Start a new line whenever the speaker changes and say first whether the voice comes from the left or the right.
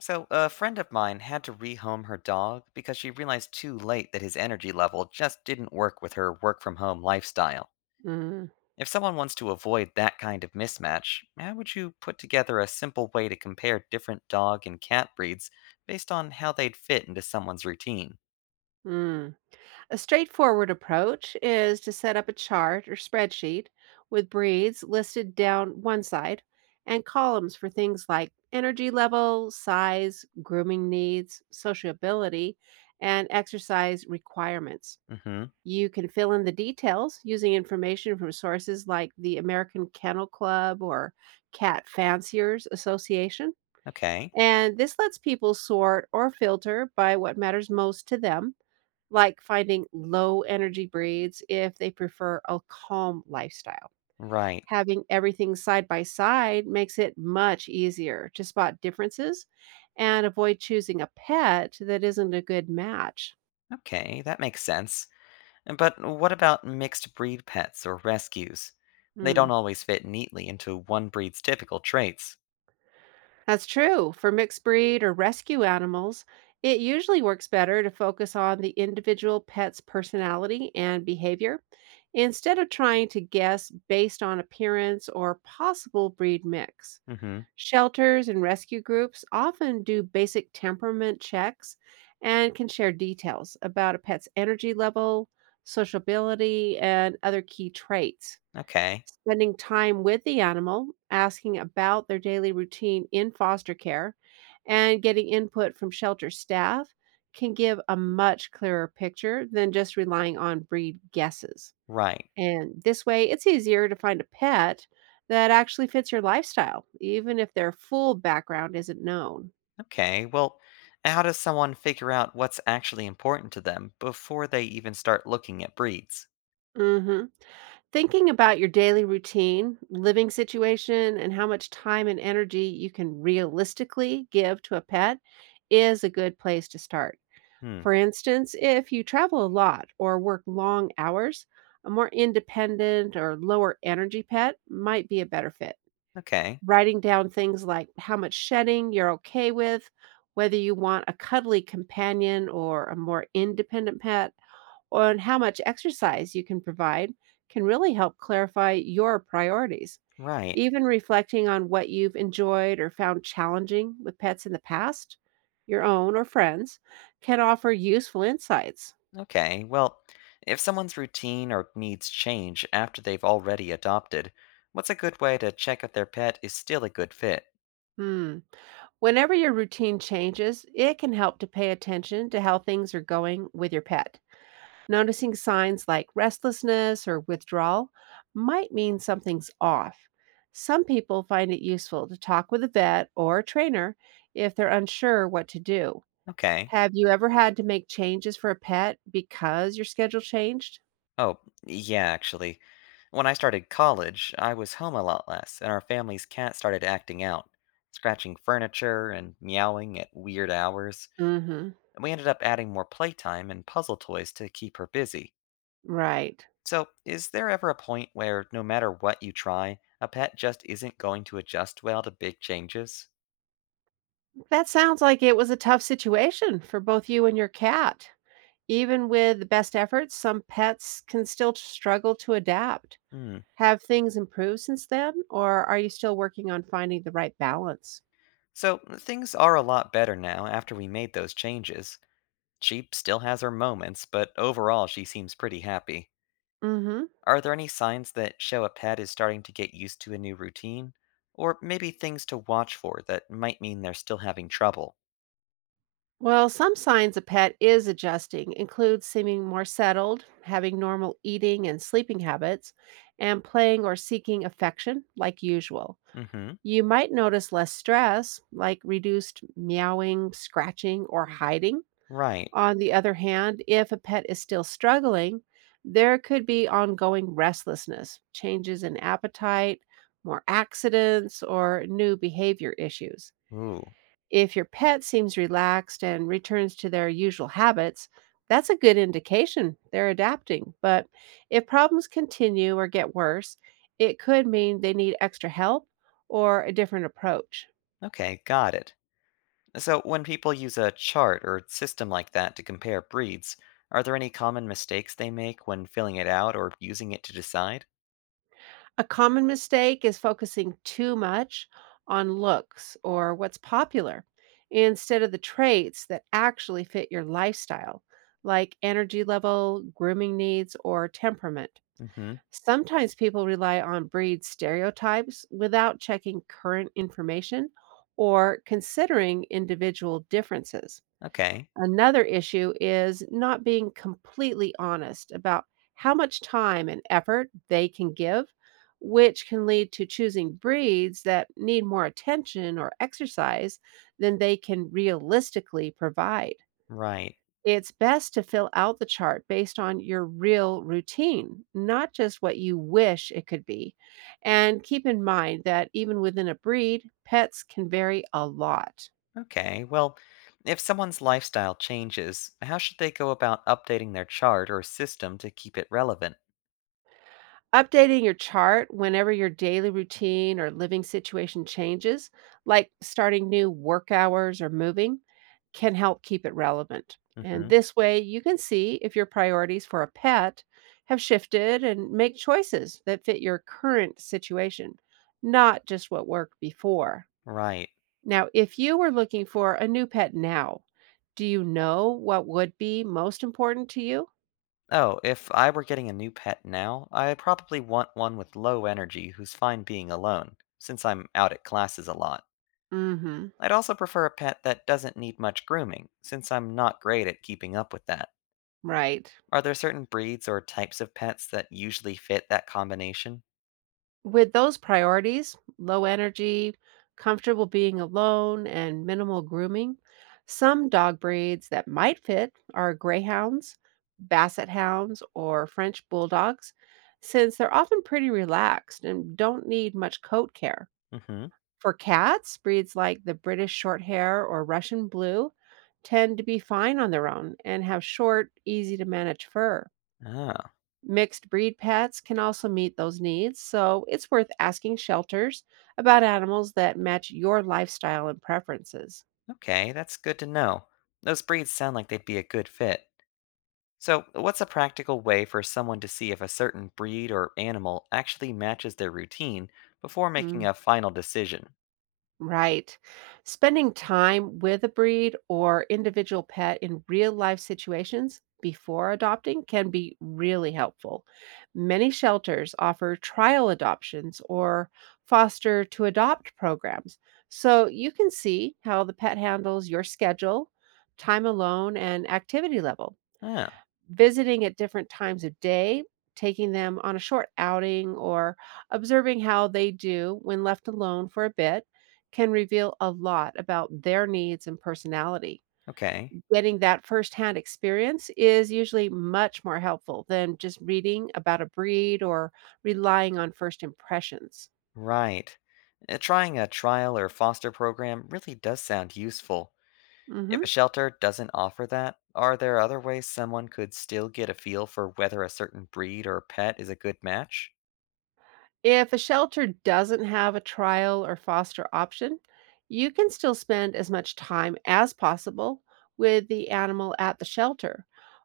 left: So, a friend of mine had to rehome her dog because she realized too late that his energy level just didn't work with her work from home lifestyle.
right: Mm,
left: If someone wants to avoid that kind of mismatch, how would you put together a simple way to compare different dog and cat breeds based on how they'd fit into someone's routine?
right: mm. A straightforward approach is to set up a chart or spreadsheet with breeds listed down one side and columns for things like energy level, size, grooming needs, sociability, and exercise requirements.
left: Mm hmm.
right: You can fill in the details using information from sources like the American Kennel Club or Cat Fanciers Association.
left: Okay.
right: And this lets people sort or filter by what matters most to them, like finding low energy breeds if they prefer a calm lifestyle.
left: Right.
right: Having everything side by side makes it much easier to spot differences and avoid choosing a pet that isn't a good match.
left: Okay, that makes sense. But what about mixed breed pets or rescues? They don't
right: Hmm.
left: always fit neatly into one breed's typical traits.
right: That's true. For mixed breed or rescue animals, it usually works better to focus on the individual pet's personality and behavior instead of trying to guess based on appearance or possible breed mix.
left: Mm hmm.
right: Shelters and rescue groups often do basic temperament checks and can share details about a pet's energy level, sociability, and other key traits.
left: Okay.
right: Spending time with the animal, asking about their daily routine in foster care, and getting input from shelter staff can give a much clearer picture than just relying on breed guesses.
left: Right.
right: And this way, it's easier to find a pet that actually fits your lifestyle, even if their full background isn't known.
left: Okay, well, how does someone figure out what's actually important to them before they even start looking at breeds?
right: hmm Thinking about your daily routine, living situation, and how much time and energy you can realistically give to a pet is a good place to start.
left: Hmm.
right: For instance, if you travel a lot or work long hours, a more independent or lower energy pet might be a better fit.
left: Okay.
right: Writing down things like how much shedding you're okay with, whether you want a cuddly companion or a more independent pet, and how much exercise you can provide can really help clarify your priorities.
left: Right.
right: Even reflecting on what you've enjoyed or found challenging with pets in the past, your own or friends, can offer useful insights.
left: Okay, well, if someone's routine or needs change after they've already adopted, what's a good way to check if their pet is still a good fit?
right: Hmm. Whenever your routine changes, it can help to pay attention to how things are going with your pet. Noticing signs like restlessness or withdrawal might mean something's off. Some people find it useful to talk with a vet or a trainer if they're unsure what to do.
left: Okay.
right: Have you ever had to make changes for a pet because your schedule changed?
left: Oh, yeah, actually. When I started college, I was home a lot less, and our family's cat started acting out, scratching furniture and meowing at weird hours,
right: hmm
left: and we ended up adding more playtime and puzzle toys to keep her busy.
right: Right.
left: So, is there ever a point where no matter what you try, a pet just isn't going to adjust well to big changes?
right: That sounds like it was a tough situation for both you and your cat. Even with the best efforts, some pets can still struggle to adapt.
left: Hmm.
right: Have things improved since then, or are you still working on finding the right balance?
left: So, things are a lot better now after we made those changes. She still has her moments, but overall she seems pretty happy.
right: Mhm.
left: Are there any signs that show a pet is starting to get used to a new routine? Or maybe things to watch for that might mean they're still having trouble?
right: Well, some signs a pet is adjusting include seeming more settled, having normal eating and sleeping habits, and playing or seeking affection like usual.
left: Mm hmm.
right: You might notice less stress, like reduced meowing, scratching, or hiding.
left: Right.
right: On the other hand, if a pet is still struggling, there could be ongoing restlessness, changes in appetite, more accidents, or new behavior issues.
left: Ooh.
right: If your pet seems relaxed and returns to their usual habits, that's a good indication they're adapting. But if problems continue or get worse, it could mean they need extra help or a different approach.
left: Okay, got it. So, when people use a chart or system like that to compare breeds, are there any common mistakes they make when filling it out or using it to decide?
right: A common mistake is focusing too much on looks or what's popular instead of the traits that actually fit your lifestyle, like energy level, grooming needs, or temperament.
left: Hmm.
right: Sometimes people rely on breed stereotypes without checking current information or considering individual differences.
left: Okay.
right: Another issue is not being completely honest about how much time and effort they can give, which can lead to choosing breeds that need more attention or exercise than they can realistically provide.
left: Right.
right: It's best to fill out the chart based on your real routine, not just what you wish it could be. And keep in mind that even within a breed, pets can vary a lot.
left: Okay, well, if someone's lifestyle changes, how should they go about updating their chart or system to keep it relevant?
right: Updating your chart whenever your daily routine or living situation changes, like starting new work hours or moving, can help keep it relevant. And
left: Hmm.
right: this way, you can see if your priorities for a pet have shifted and make choices that fit your current situation, not just what worked before.
left: Right.
right: Now, if you were looking for a new pet now, do you know what would be most important to you?
left: Oh, if I were getting a new pet now, I probably want one with low energy who's fine being alone, since I'm out at classes a lot.
right: Mm hmm.
left: I'd also prefer a pet that doesn't need much grooming, since I'm not great at keeping up with that.
right: Right.
left: Are there certain breeds or types of pets that usually fit that combination?
right: With those priorities, low energy, comfortable being alone, and minimal grooming, some dog breeds that might fit are greyhounds, basset hounds, or French bulldogs, since they're often pretty relaxed and don't need much coat care.
left: Mm-hmm.
right: For cats, breeds like the British Shorthair or Russian Blue tend to be fine on their own and have short, easy to manage fur.
left: Oh,
right: Mixed breed pets can also meet those needs, so it's worth asking shelters about animals that match your lifestyle and preferences.
left: okay, that's good to know. Those breeds sound like they'd be a good fit. So, what's a practical way for someone to see if a certain breed or animal actually matches their routine before making
right: Mm,
left: a final decision?
right: right. Spending time with a breed or individual pet in real life situations before adopting can be really helpful. Many shelters offer trial adoptions or foster to adopt programs, so you can see how the pet handles your schedule, time alone, and activity level.
left: Oh,
right: Visiting at different times of day, taking them on a short outing, or observing how they do when left alone for a bit can reveal a lot about their needs and personality.
left: okay.
right: Getting that firsthand experience is usually much more helpful than just reading about a breed or relying on first impressions.
left: Right. Trying a trial or foster program really does sound useful. If
right: Mhm.
left: a shelter doesn't offer that, are there other ways someone could still get a feel for whether a certain breed or pet is a good match?
right: If a shelter doesn't have a trial or foster option, you can still spend as much time as possible with the animal at the shelter,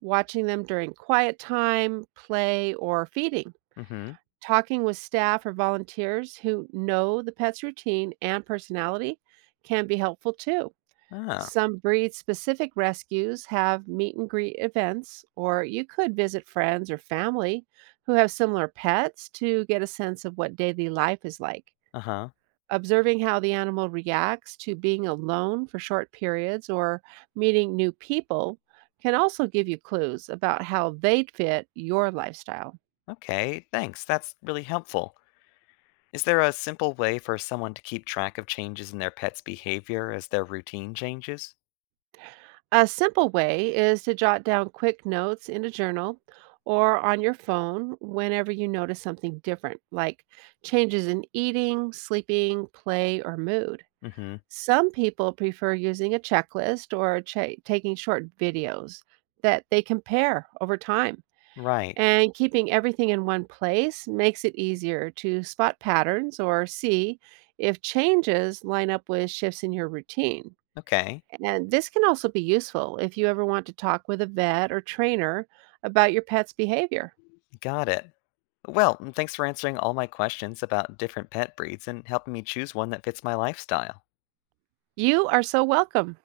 right: watching them during quiet time, play, or feeding.
left: Mm-hmm.
right: Talking with staff or volunteers who know the pet's routine and personality can be helpful too.
left: Ah,
right: Some breed specific rescues have meet and greet events, or you could visit friends or family who have similar pets to get a sense of what daily life is like.
left: uh-huh.
right: Observing how the animal reacts to being alone for short periods or meeting new people can also give you clues about how they'd fit your lifestyle.
left: Okay, thanks. That's really helpful. Is there a simple way for someone to keep track of changes in their pet's behavior as their routine changes?
right: A simple way is to jot down quick notes in a journal or on your phone whenever you notice something different, like changes in eating, sleeping, play, or mood.
left: Mm-hmm.
right: Some people prefer using a checklist or taking short videos that they compare over time.
left: Right.
right: And keeping everything in one place makes it easier to spot patterns or see if changes line up with shifts in your routine.
left: Okay,
right: And this can also be useful if you ever want to talk with a vet or trainer about your pet's behavior.
left: got it. Well, thanks for answering all my questions about different pet breeds and helping me choose one that fits my lifestyle.
right: You are so welcome.